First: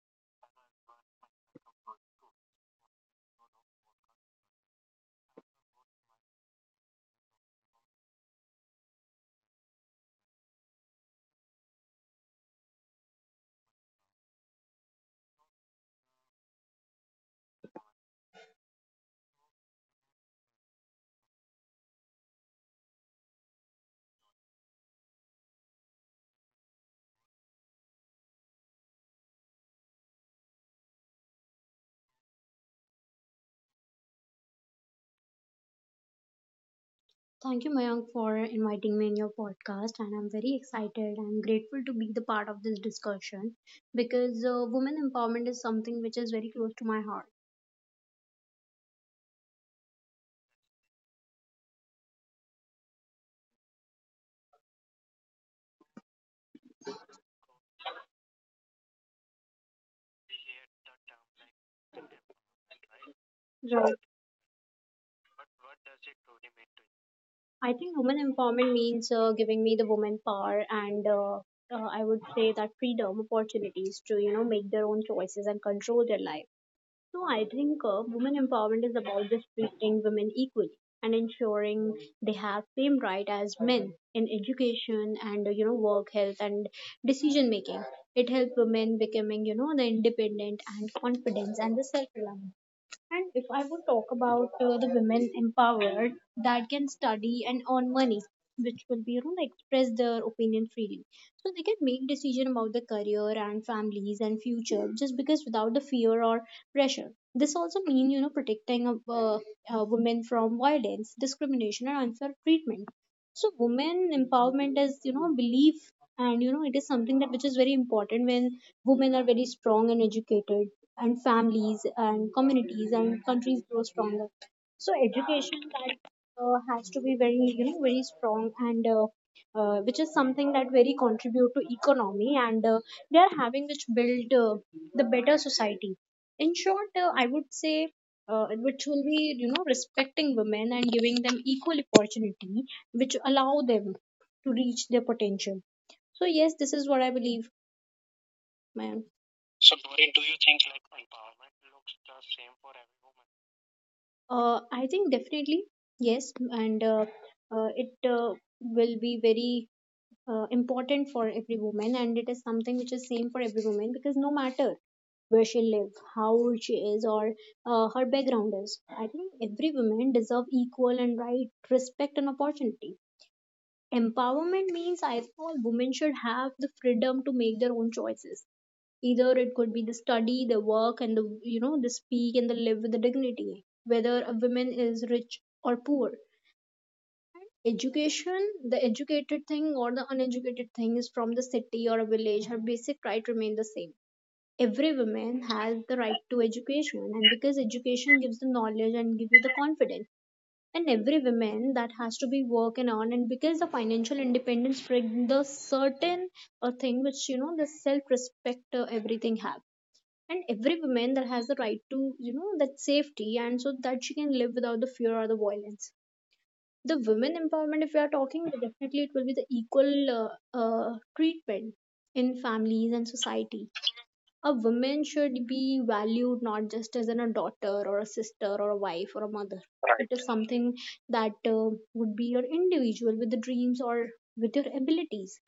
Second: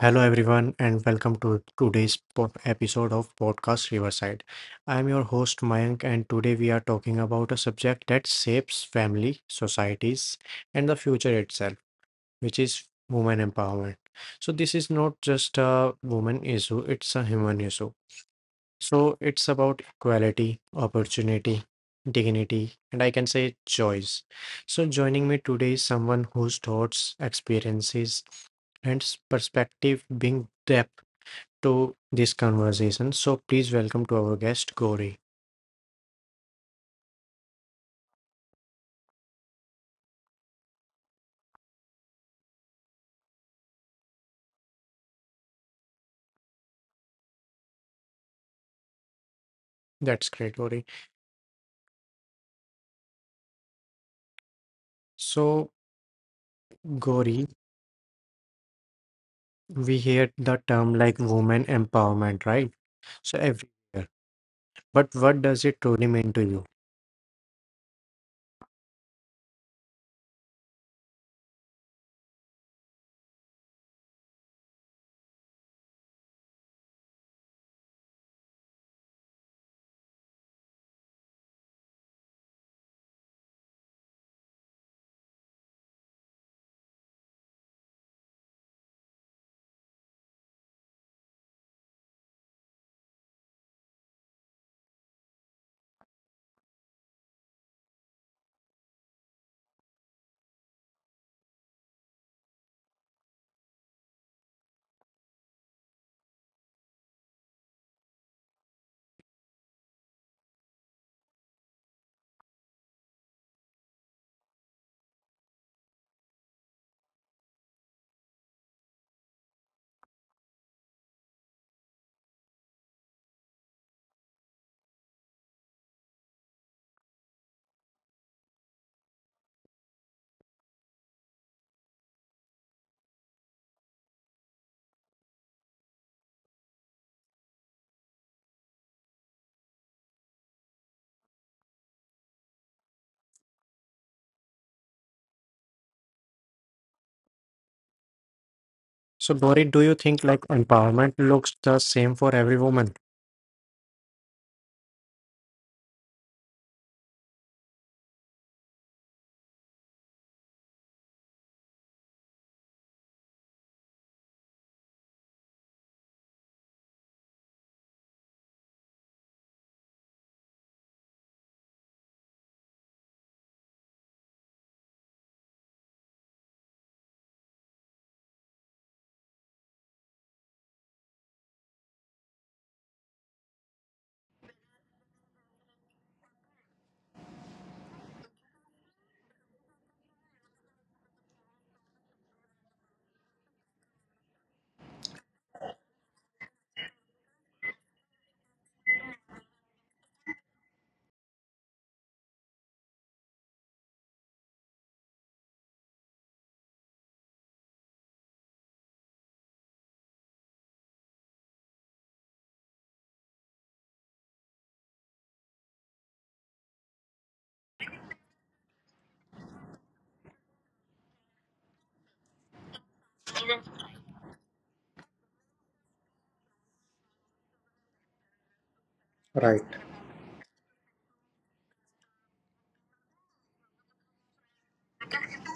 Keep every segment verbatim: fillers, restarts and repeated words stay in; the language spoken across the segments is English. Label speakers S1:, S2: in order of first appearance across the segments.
S1: Hello, everyone, and welcome to today's po- episode of Podcast Riverside. I'm your host, Mayank, and today we are talking about a subject that shapes family, societies, and the future itself, which is women empowerment. So this is not just a woman issue, it's a human issue. So it's about equality, opportunity, dignity, and I can say choice. So joining me today is someone whose thoughts, experiences, and s- perspective bring depth to this conversation. So please welcome to our guest, Gauri.
S2: Thank you, Mayank, for inviting me in your podcast. And I'm very excited and grateful to be the part of this discussion because uh, women empowerment is something which is very close to my heart.
S1: That's great, Gauri. So, Gauri, we hear the term like woman empowerment, right? So
S2: Right.
S1: everywhere. But what does it truly mean to you?
S2: I think women empowerment means uh, giving me the woman power and uh, uh, I would say that freedom, opportunities to, you know, make their own choices and control their life. So I think uh, women empowerment is about just treating women equally and ensuring they have same right as men in education and uh, you know work health and decision making. It helps women becoming you know the independent and confidence and the self reliant. And if I would talk about uh, the women empowered that can study and earn money, which will be, you know, like, express their opinion freely. So they can make decision about their career and families and future just because without the fear or pressure. This also means, you know, protecting a, uh, uh, women from violence, discrimination, and unfair treatment. So women empowerment is, you know, a belief and, you know, it is something that which is very important when women are very strong and educated and families and communities and countries grow stronger. So education that uh, has to be very you know very strong and uh, uh, which is something that very contribute to economy and uh, they are having which build uh, the better society. In short, uh, I would say. Uh, which will be you know respecting women and giving them equal opportunity which allow them to reach their potential. So yes, this is what I believe my.
S1: So, Gauri, do you think like empowerment looks the same for every woman?
S2: Uh, I think definitely yes, and uh, uh, it uh, will be very uh, important for every woman, and it is something which is same for every woman because no matter where she live, how old she is, or uh, her background is, I think every woman deserve equal and right respect and opportunity. Empowerment means, I think, all women should have the freedom to make their own choices, either it could be the study, the work, and the you know the speak and the live with the dignity. Whether a woman is rich or poor, education, the educated thing or the uneducated thing, is from the city or a village, her basic right remain the same. Every woman has the right to education, and because education gives the knowledge and gives you the confidence, and every woman that has to be work and on, and because the financial independence brings the certain a thing which you know the self respect, uh, everything have. And every woman that has the right to, you know, that safety, and so that she can live without the fear or the violence. The women empowerment, if we are talking, definitely it will be the equal uh, uh, treatment in families and society. A woman should be valued not just as an, a daughter or a sister or a wife or a mother. It is something that uh, would be your individual with the dreams or with your abilities.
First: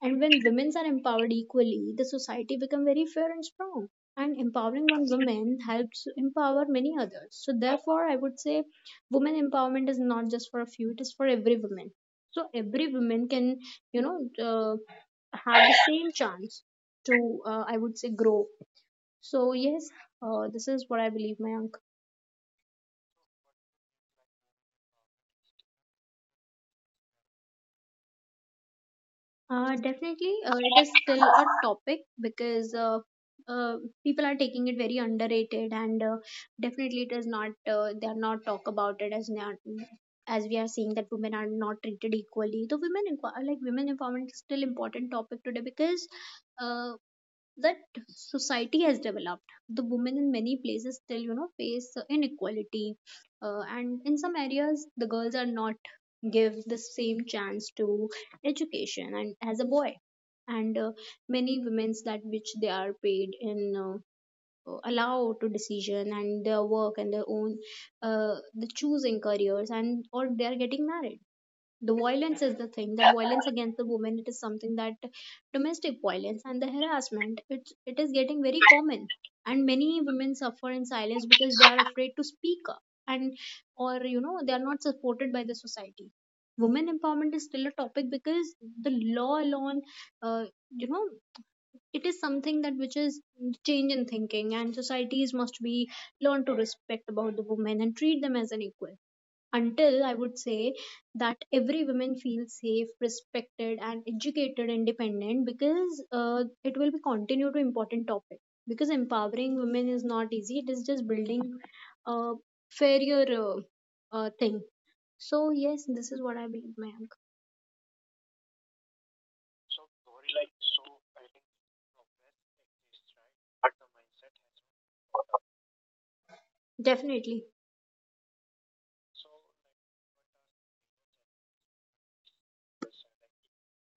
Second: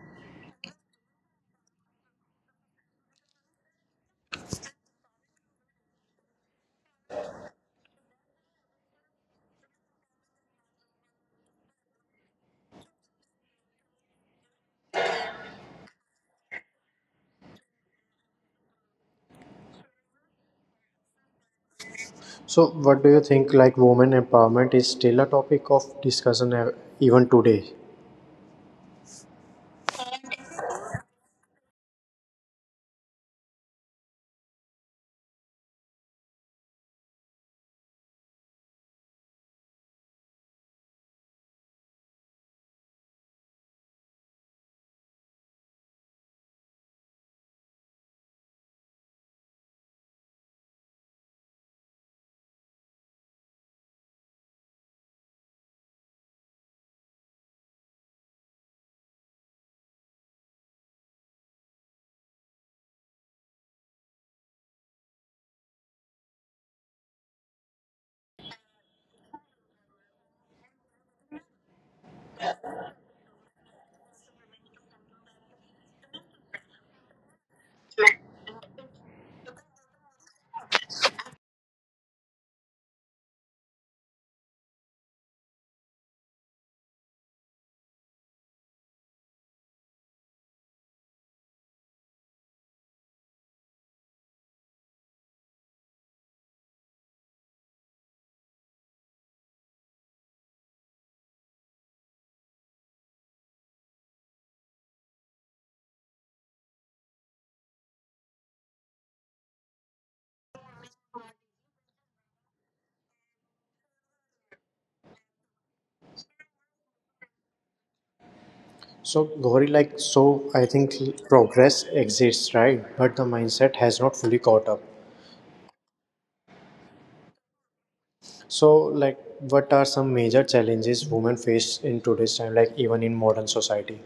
S2: And when women are empowered equally, the society becomes very fair and strong. And empowering one woman helps empower many others. So therefore, I would say women empowerment is not just for a few; it is for every woman. So every woman can, you know, uh, have the same chance to, uh, I would say, grow. So yes, uh, this is what I believe, Mayank.
S1: So what do you think? Like, women empowerment is still a topic of discussion ev- even today.
S2: Uh, definitely, uh, it is still a topic because uh, uh, people are taking it very underrated, and uh, definitely it is not. Uh, they are not talk about it as not, as we are seeing that women are not treated equally. The women inqu- like women empowerment is still important topic today because uh, that society has developed, the women in many places still you know face inequality, uh, and in some areas the girls are not give the same chance to education and as a boy. And uh, many women's that which they are paid in uh, uh, allow to decision and their work and their own uh, the choosing careers and or they are getting married. The violence is the thing, the violence against the women, it is something that domestic violence and the harassment, it, it is getting very common, and many women suffer in silence because they are afraid to speak up, and or you know they are not supported by the society. Women empowerment is still a topic because the law alone, uh, you know, it is something that which is change in thinking, and societies must be learned to respect about the women and treat them as an equal. Until, I would say, that every woman feels safe, respected, and educated, independent, because uh, it will be continue to important topic. Because empowering women is not easy; it is just building a fairer uh, uh, thing. So yes, this is what I believe, Mayank.
S1: So, Gauri, like, so I think progress exists, right? But the mindset has not fully caught up.
S2: Definitely.
S1: So, like, what are some major challenges women face in today's time, like, even in modern society?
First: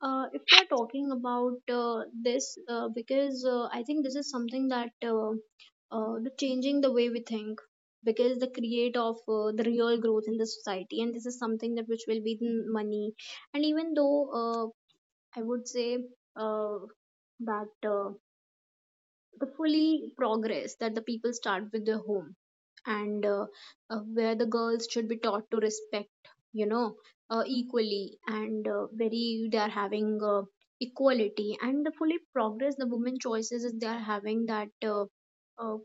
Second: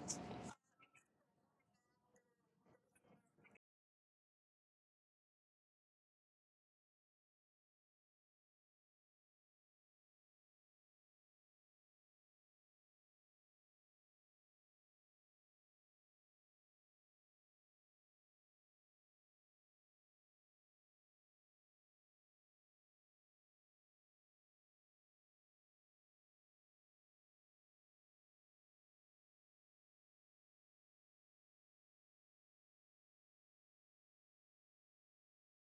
S2: Uh, if we're talking about uh, this, uh, because uh, I think this is something that uh, uh, the changing the way we think, because the create of uh, the real growth in the society, and this is something that which will be the money, and even though uh, I would say uh, that uh, the fully progress that the people start with their home and uh, uh, where the girls should be taught to respect, you know, uh, equally, and uh, very they are having uh, equality and the fully progress the women choices is they are having that uh, uh,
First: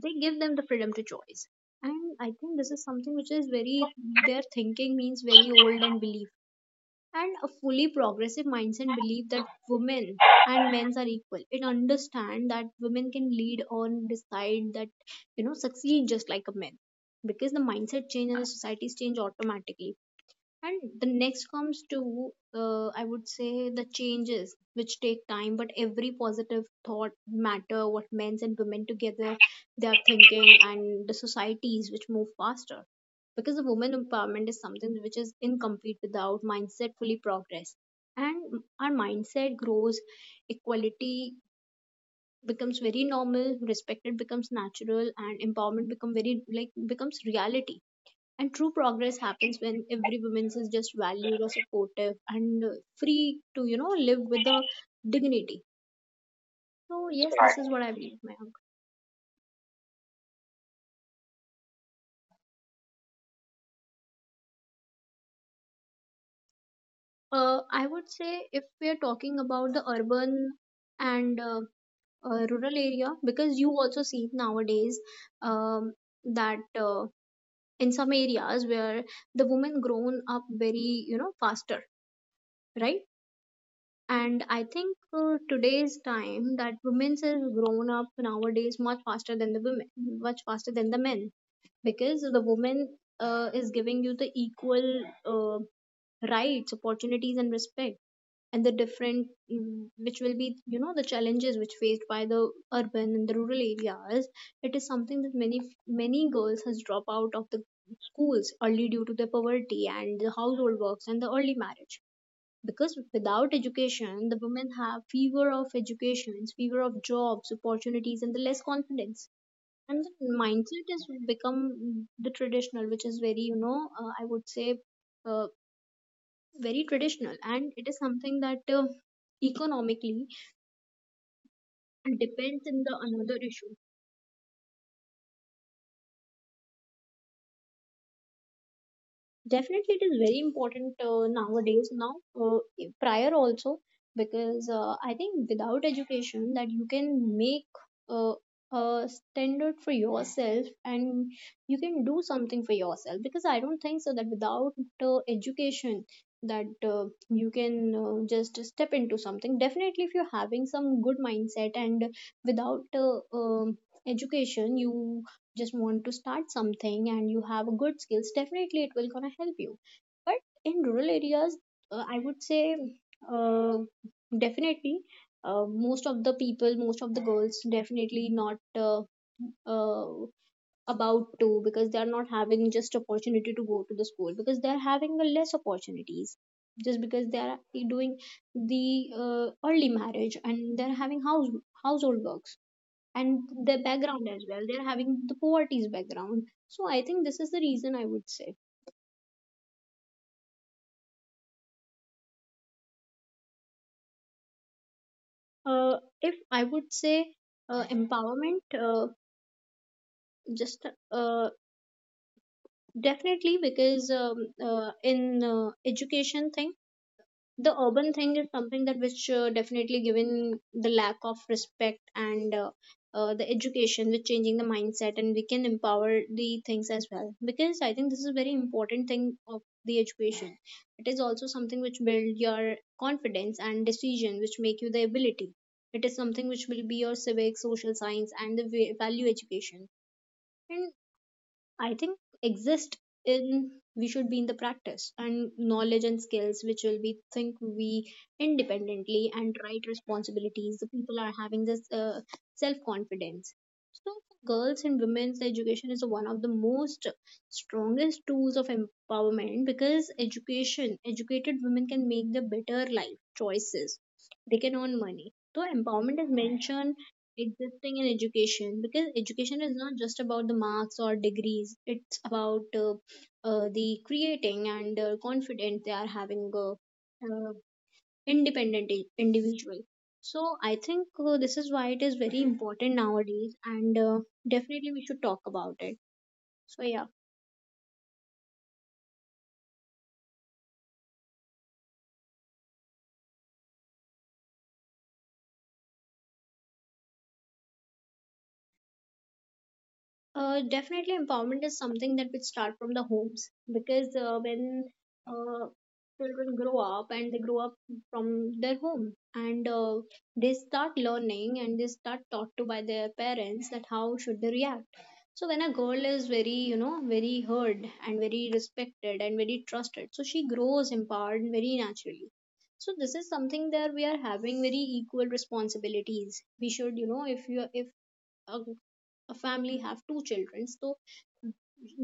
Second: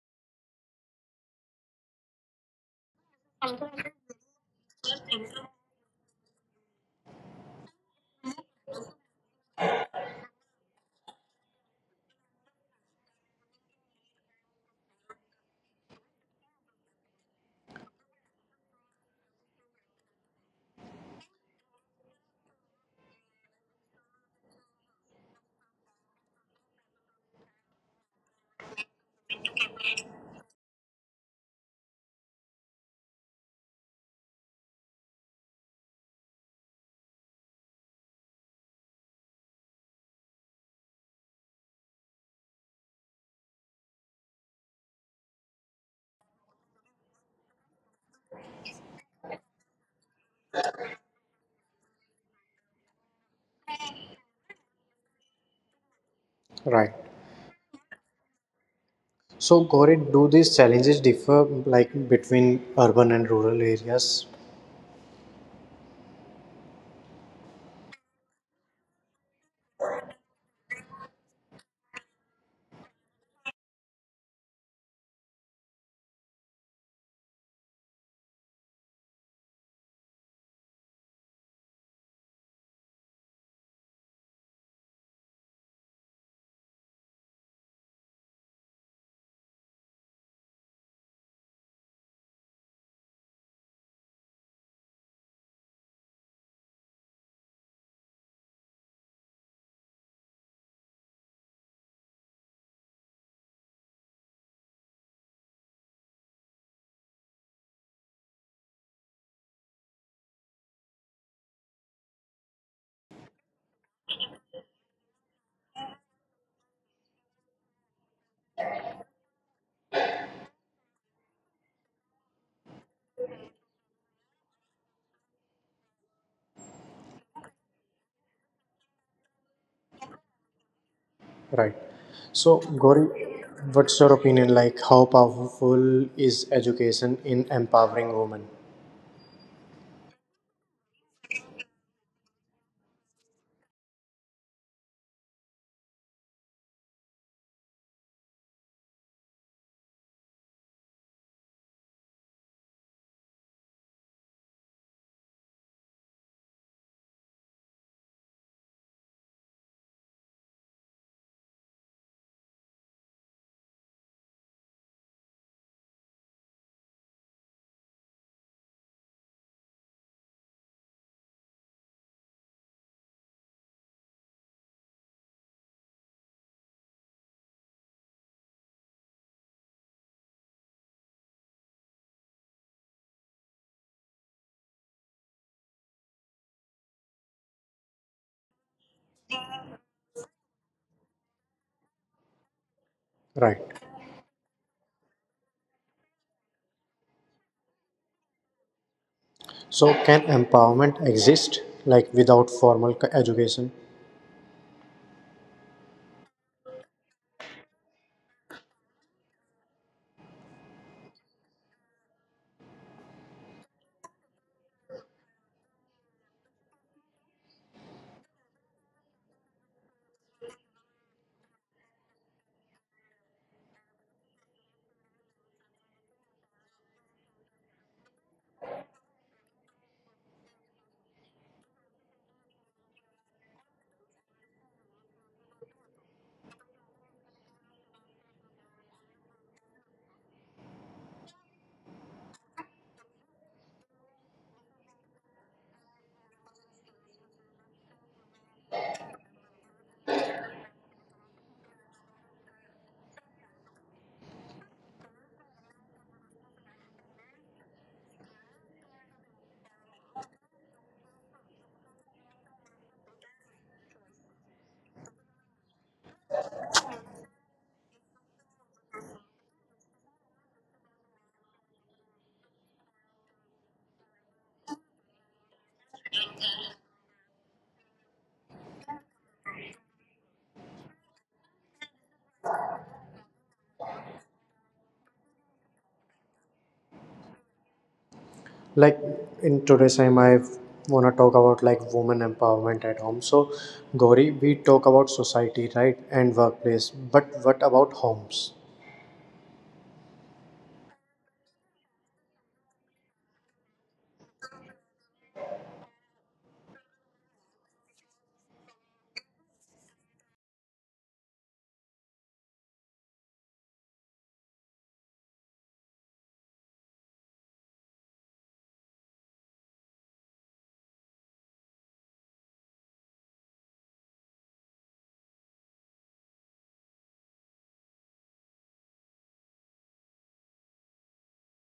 S2: they give them the freedom to choice. And I think this is something which is very, their thinking means very old and believable. And a fully progressive mindset believe that women and men are equal. It understand that women can lead on decide that, you know, succeed just like a man, because the mindset change and the societies change automatically. And the next comes to, uh, I would say, the changes which take time, but every positive thought matter what men and women together, they are thinking, and the societies which move faster, because the women empowerment is something which is incomplete without mindset fully progress. And our mindset grows, equality becomes very normal, respected becomes natural, and empowerment become very like, becomes reality. And true progress happens when every woman is just valued or supportive and uh, free to, you know, live with a dignity.
S1: Right.
S2: So, yes, this is what I believe, Mayank.
S1: So, Gauri, do these challenges differ, like, between urban and rural areas?
S2: Uh, I would say if we are talking about the urban and uh, uh, rural area, because you also see nowadays, um, that uh, in some areas where the women grown up very, you know, faster, right? And I think uh, today's time that women's is grown up nowadays much faster than the women, much faster than the men, because the woman uh, is giving you the equal uh, rights opportunities and respect. And the different mm, which will be, you know, the challenges which faced by the urban and the rural areas. It is something that many, many girls has dropped out of the schools early due to the poverty and the household works and the early marriage, because without education the women have fewer of educations, fewer of jobs opportunities, and the less confidence. And the mindset has become the traditional, which is very, you know, uh, I would say, uh, very traditional, and it is something that uh, economically
S1: Right.
S2: depends
S1: So,
S2: in the another
S1: Gauri,
S2: issue.
S1: what's your opinion? Like, how powerful is education in empowering women?
S2: Definitely, it is very important uh, nowadays. Now, uh, prior also, because uh, I think without education, that you can make uh, a standard for yourself and you can do something for yourself. Because I don't think so that without uh, education, that uh, you can uh, just step into something. Definitely, if you're having some good mindset and without uh, um education, you just want to start something and you have a good skills, definitely it will gonna help you. But in rural areas, uh, I would say uh, definitely uh, most of the people, most of the girls, definitely not uh, uh, about to because they are not having just opportunity to go to the school because they are having a less opportunities just because they are doing the uh, early marriage and they're having house household works and
S1: Right.
S2: their background as well, they're having the poverty's background. So I think this is the reason. I would say,
S1: So, can empowerment exist like without formal c- education?
S2: uh, if I would say, uh, empowerment, uh, just uh, definitely, because um, uh, in uh, education thing, the urban thing is something that which uh, definitely given the lack of respect and uh, uh, the education with changing the mindset, and we can empower the things as well because I think this is a very important thing of the education. It is also something which build your confidence and decision which make you the ability. It is something which will be your civic social science and the va- value education. And I think exist in, we should be in the practice and knowledge and skills which will be think we independently and right responsibilities, the people are having this uh, self confidence. So girls and women's education is one of the most strongest tools of empowerment because education, educated women can make the better life choices, they can earn money. So empowerment is mentioned existing in education because education is not just about the marks or degrees, it's about uh, uh, the creating and uh, confident. They are having a uh, independent i- individual. So I think uh, this is why it is very important nowadays, and uh, definitely we should talk about it. So yeah.
S1: Like in today's time, I wanna talk about like women empowerment at home. So, Gauri, we talk about society, right, and workplace, but what about homes?
S2: Uh, definitely, empowerment is something that would start from the homes because uh, when uh, children grow up, and they grow up from their home, and uh, they start learning and they start taught to by their parents that how should they react. So when a girl is very, you know, very heard and very respected and very trusted, so she grows empowered very naturally. So this is something that we are having very equal responsibilities. We should, you know, if you if a, a family have two children, so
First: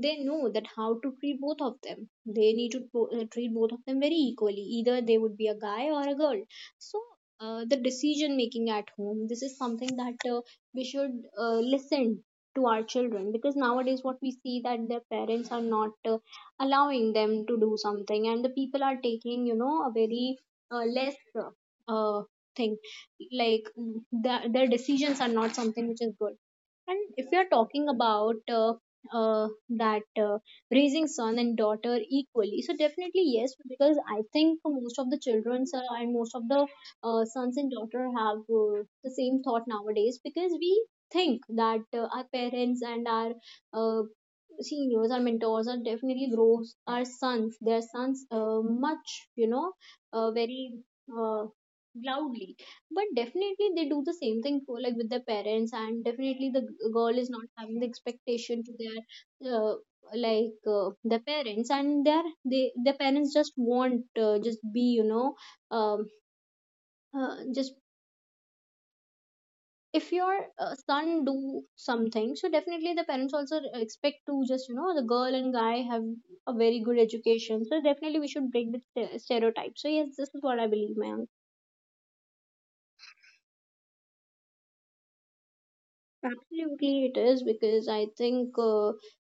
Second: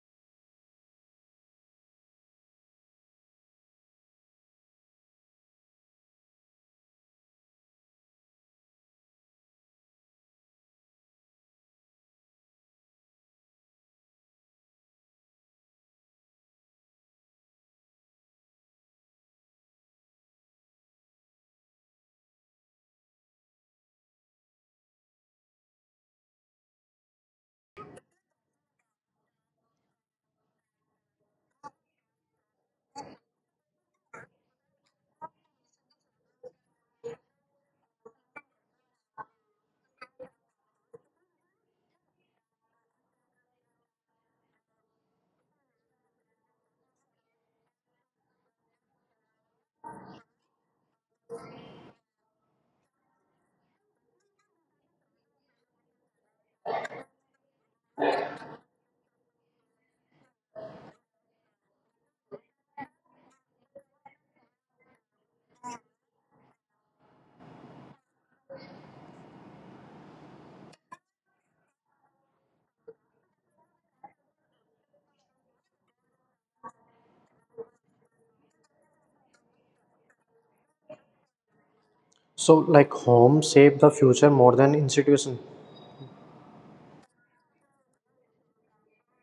S2: they know that how to treat both of them. They need to bo- uh, treat both of them very equally, either they would be a guy or a girl. So uh, the decision making at home, this is something that uh, we should uh, listen to our children because nowadays what we see that their parents are not uh, allowing them to do something, and the people are taking, you know a very uh, less uh, uh, thing, like th- their decisions are not something which is good. And if you are talking about uh, uh, that uh, raising son and daughter equally, so definitely yes, because I think most of the children uh, and most of the uh, sons and daughter have uh, the same thought nowadays because we think that uh, our parents and our uh, seniors, our mentors are definitely grows our sons, their sons, uh, much, you know uh, very uh, loudly, but definitely they do the same thing for, like, with their parents. And definitely the g- girl is not having the expectation to their uh, like uh, their parents, and their they their parents just want uh, just be, you know um, uh, just if your uh, son do something, so definitely the parents also expect to, just you know the girl and guy have a very good education. So definitely we should break the ste- stereotype. So yes, this is what I believe, man.
S1: So, like, homes shape the future more than institution.
S2: Absolutely, it is because I think uh,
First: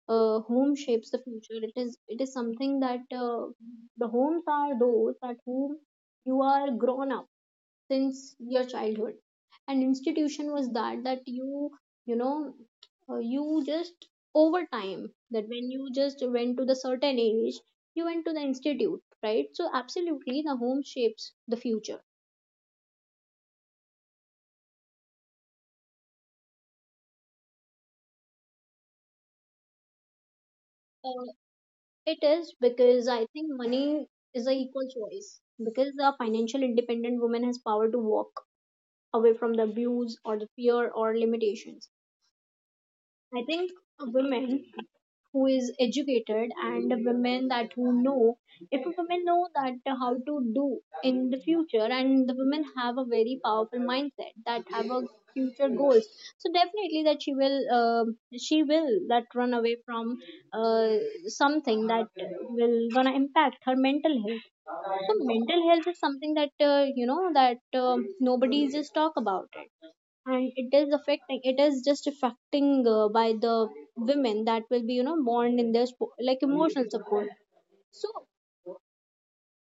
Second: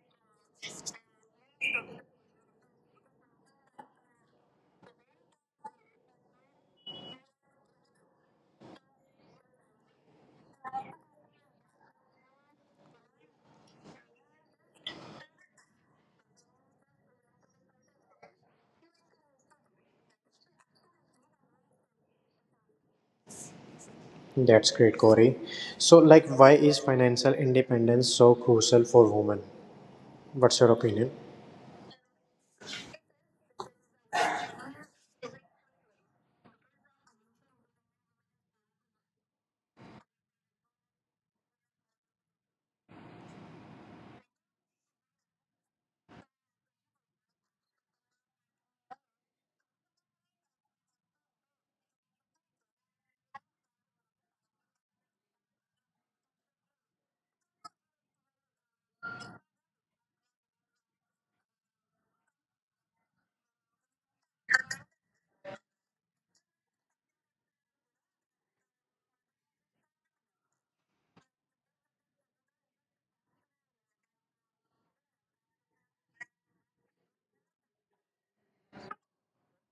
S2: uh, home shapes the future. It is it is something that uh, the homes are those at whom you are grown up since your childhood, and institution was that, that you you know uh, you just over time, that when you just went to the certain age, you went to the institute, right? So absolutely, the home shapes the future.
S1: That's great, Corey. So, like, why is financial independence so crucial for women? What's your opinion?
S2: It is because I think money is an equal choice, because a financial independent woman has power to walk away from the abuse or the fear or limitations. I think a woman who is educated and a woman that who know, if a woman know that how to do in the future, and the women have a very powerful mindset that have a future goals, so definitely that she will uh, she will that run away from uh, something that will gonna impact her mental health. So mental health is something that, uh, you know that um nobody just talk about, and it is affecting, it is just affecting uh, by the women that will be, you know, born in their spo- like emotional support. So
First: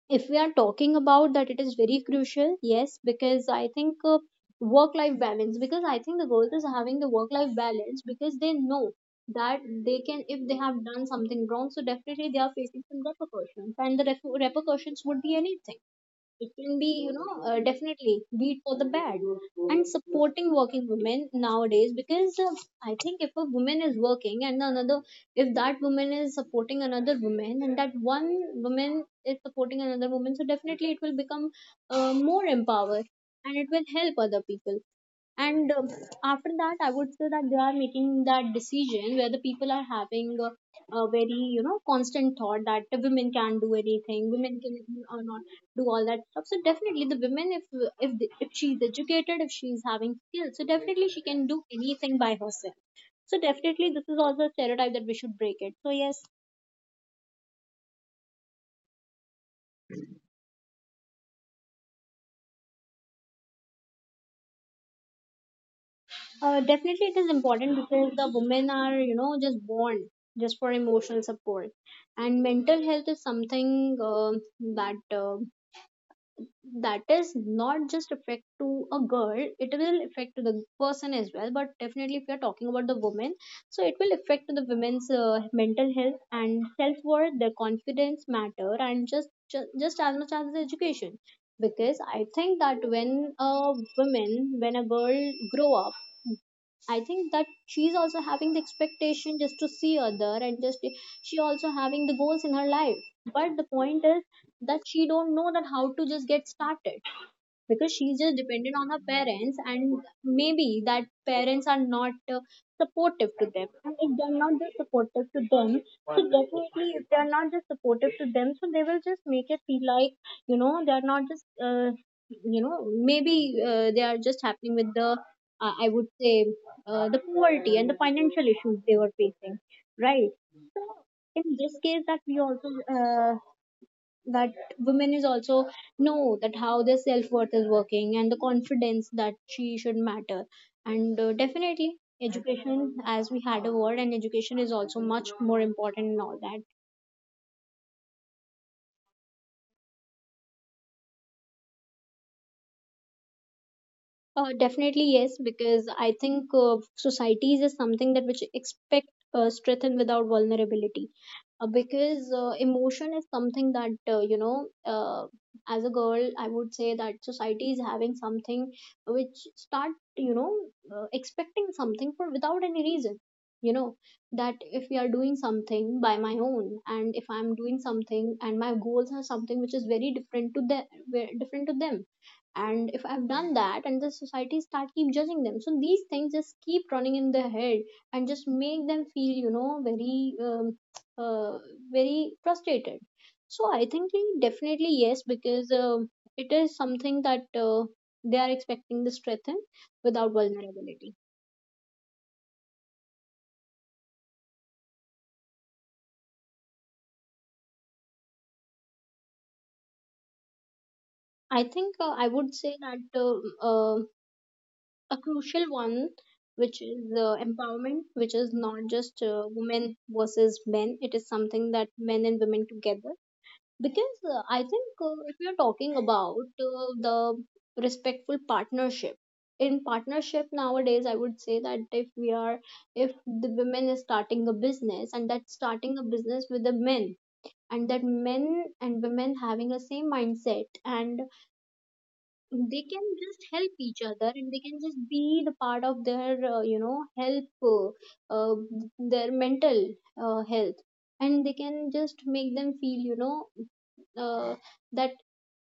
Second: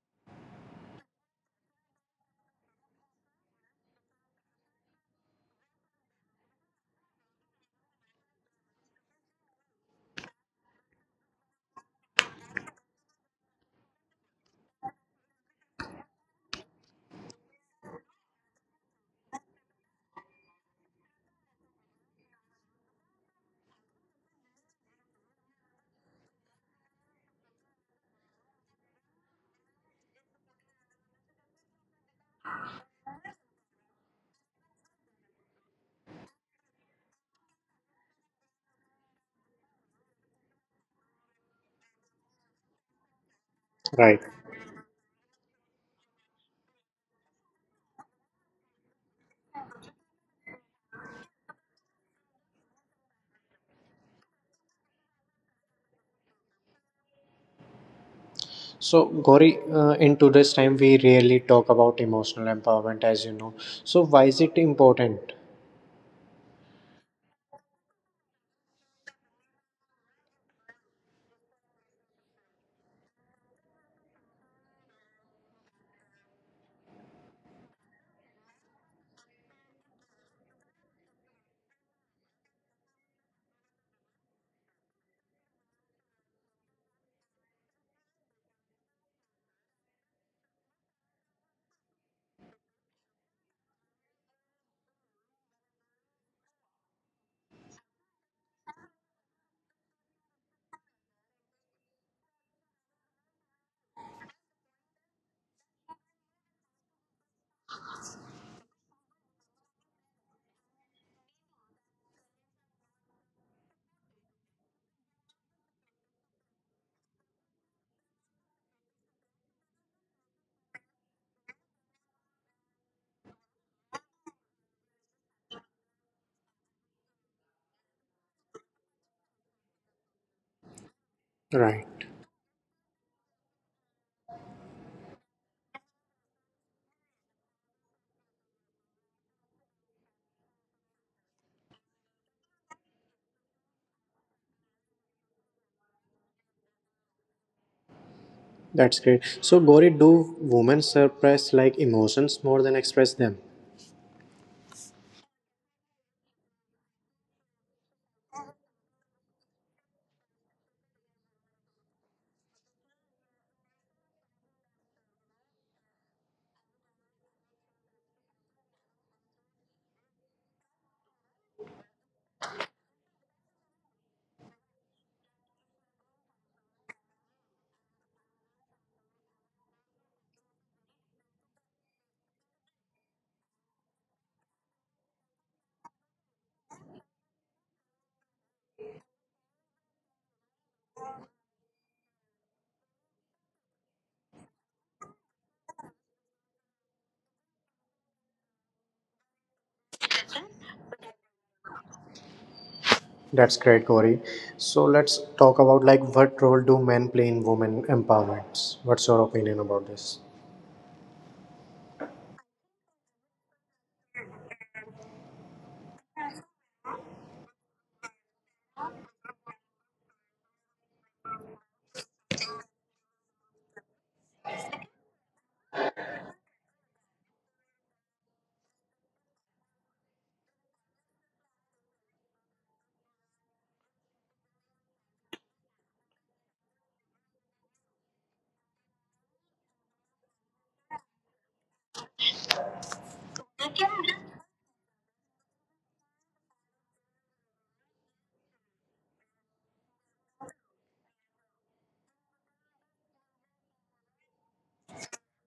S2: if we are talking about that, it is very crucial, yes, because I think uh, work life balance, because I think the girls is having the work life balance because they know that they can, if they have done something wrong, so definitely they are facing some repercussions, and the refu- repercussions would be anything. It can be, you know, uh, definitely beat for the bad. And supporting working women nowadays, because uh, I think if a woman is working and another, if that woman is supporting another woman, and that one woman is supporting another woman, so definitely it will become uh, more empowered, and it will help other people. And um, after that I would say that they are making that decision where the people are having a, a very, you know, constant thought that the women can't do
S1: Right.
S2: anything, women can or not do all that stuff. So definitely the women, if if the- if she's educated, if she's having skills, so definitely she can do anything by herself. So definitely this is also a stereotype that we should break it. So yes.
S1: So, Gauri, uh, in today's time, we rarely talk about emotional empowerment, as you know. So why is it important?
S2: Uh, definitely, it is important because the women are, you know, just born just for emotional support, and mental health is something uh, that uh, that is not just affect to a girl. It will affect to the person as well. But definitely, if we are talking about the women, so it will affect to the women's uh, mental health and self worth. Their confidence matter, and just, just just as much as the education. Because I think that when a woman, when a girl grow up, I think that she's also having the expectation just to see other, and just she also having the goals in her life. But the point is that she don't know that how to just get started because she's just dependent on her parents, and maybe that parents are not uh, supportive to them, and if they're not just supportive to them, so definitely if they're not just supportive to them, so they will just make it feel like, you know, they're not just uh, you know, maybe uh, they are just happening with the uh, I would say uh, the poverty and the financial issues they were facing, right? So in this case,
S1: Right.
S2: that we also uh, that women is also know that how their self-worth is working and the confidence that she should matter. And uh, definitely education, as we had a word, and education is also much more important in all that.
S1: That's great. So, Gauri, do women suppress like emotions more than express them?
S2: Uh, definitely yes, because I think uh, societies is something that which expect uh, strength without vulnerability. Uh, because uh, emotion is something that, uh, you know, uh, as a girl, I would say that society is having something which start, you know uh, expecting something for without any reason. You know that if we are doing something by my own, and if I'm doing something, and my goals are something which is very different to them, different to them and if I've done that, and the society start keep judging them, so these things just keep running in their head and just make them feel, you know, very um, uh, very frustrated. So I think definitely yes, because um it is something that uh, they are expecting to strengthen without vulnerability.
S1: That's great, Gauri. So let's talk about like what role do men play in women empowerments? What's your opinion about this?
S2: I think, uh, I would say that um uh, a crucial one which is uh, empowerment, which is not just uh, women versus men. It is something that men and women together, because uh, I think, uh, if you're talking about uh, the respectful partnership, in partnership nowadays, I would say that if we are, if the women is starting a business, and that's starting a business with the men, and that men and women having a same mindset, and they can just help each other, and they can just be the part of their, uh, you know help uh, uh, their mental uh, health, and they can just make them feel, you know, uh, that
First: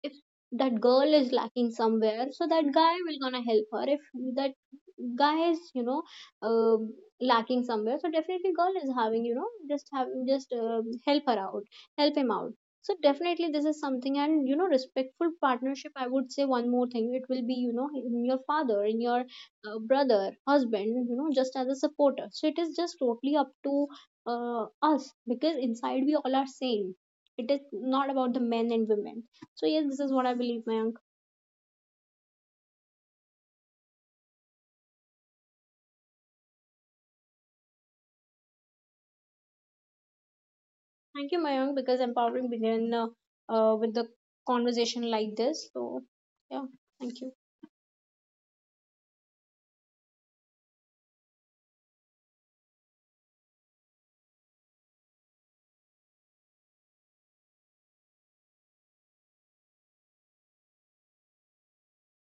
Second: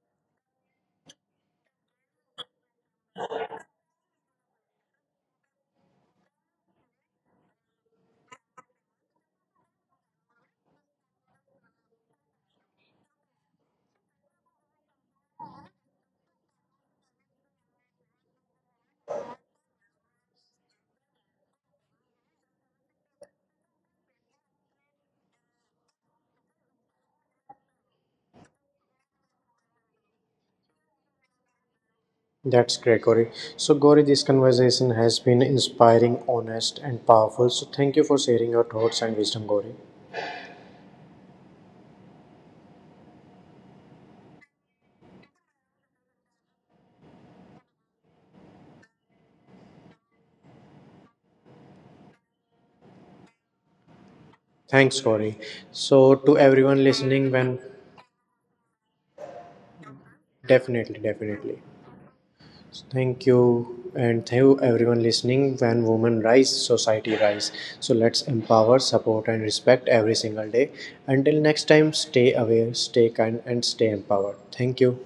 S2: if that girl is lacking somewhere, so that guy will gonna help her. If that guy is, you know uh, lacking somewhere, so definitely girl is having, you know just have just uh, help her out, help him out. So definitely this is something, and you know, respectful partnership. I would say one more thing, it will be, you know, in your father, in your uh, brother, husband, you know, just as a supporter. So it is just totally up to uh, us, because inside we all are same. It is not about the men and women. So yes, this is what I believe, Mayank.
S1: That's great, Gauri. So, Gauri, this conversation has been inspiring, honest, and powerful. So thank you for sharing your thoughts and wisdom, Gauri.
S2: Thank you, Mayank, because empowering began
S1: Thanks,
S2: uh,
S1: Gauri. So,
S2: uh,
S1: to
S2: with
S1: everyone
S2: the
S1: listening, when
S2: conversation like this. So yeah, thank you.
S1: definitely, definitely. So thank you, and thank you everyone listening. When women rise, society rise. So let's empower, support, and respect every single day. Until next time, stay aware, stay kind, and stay empowered. Thank you.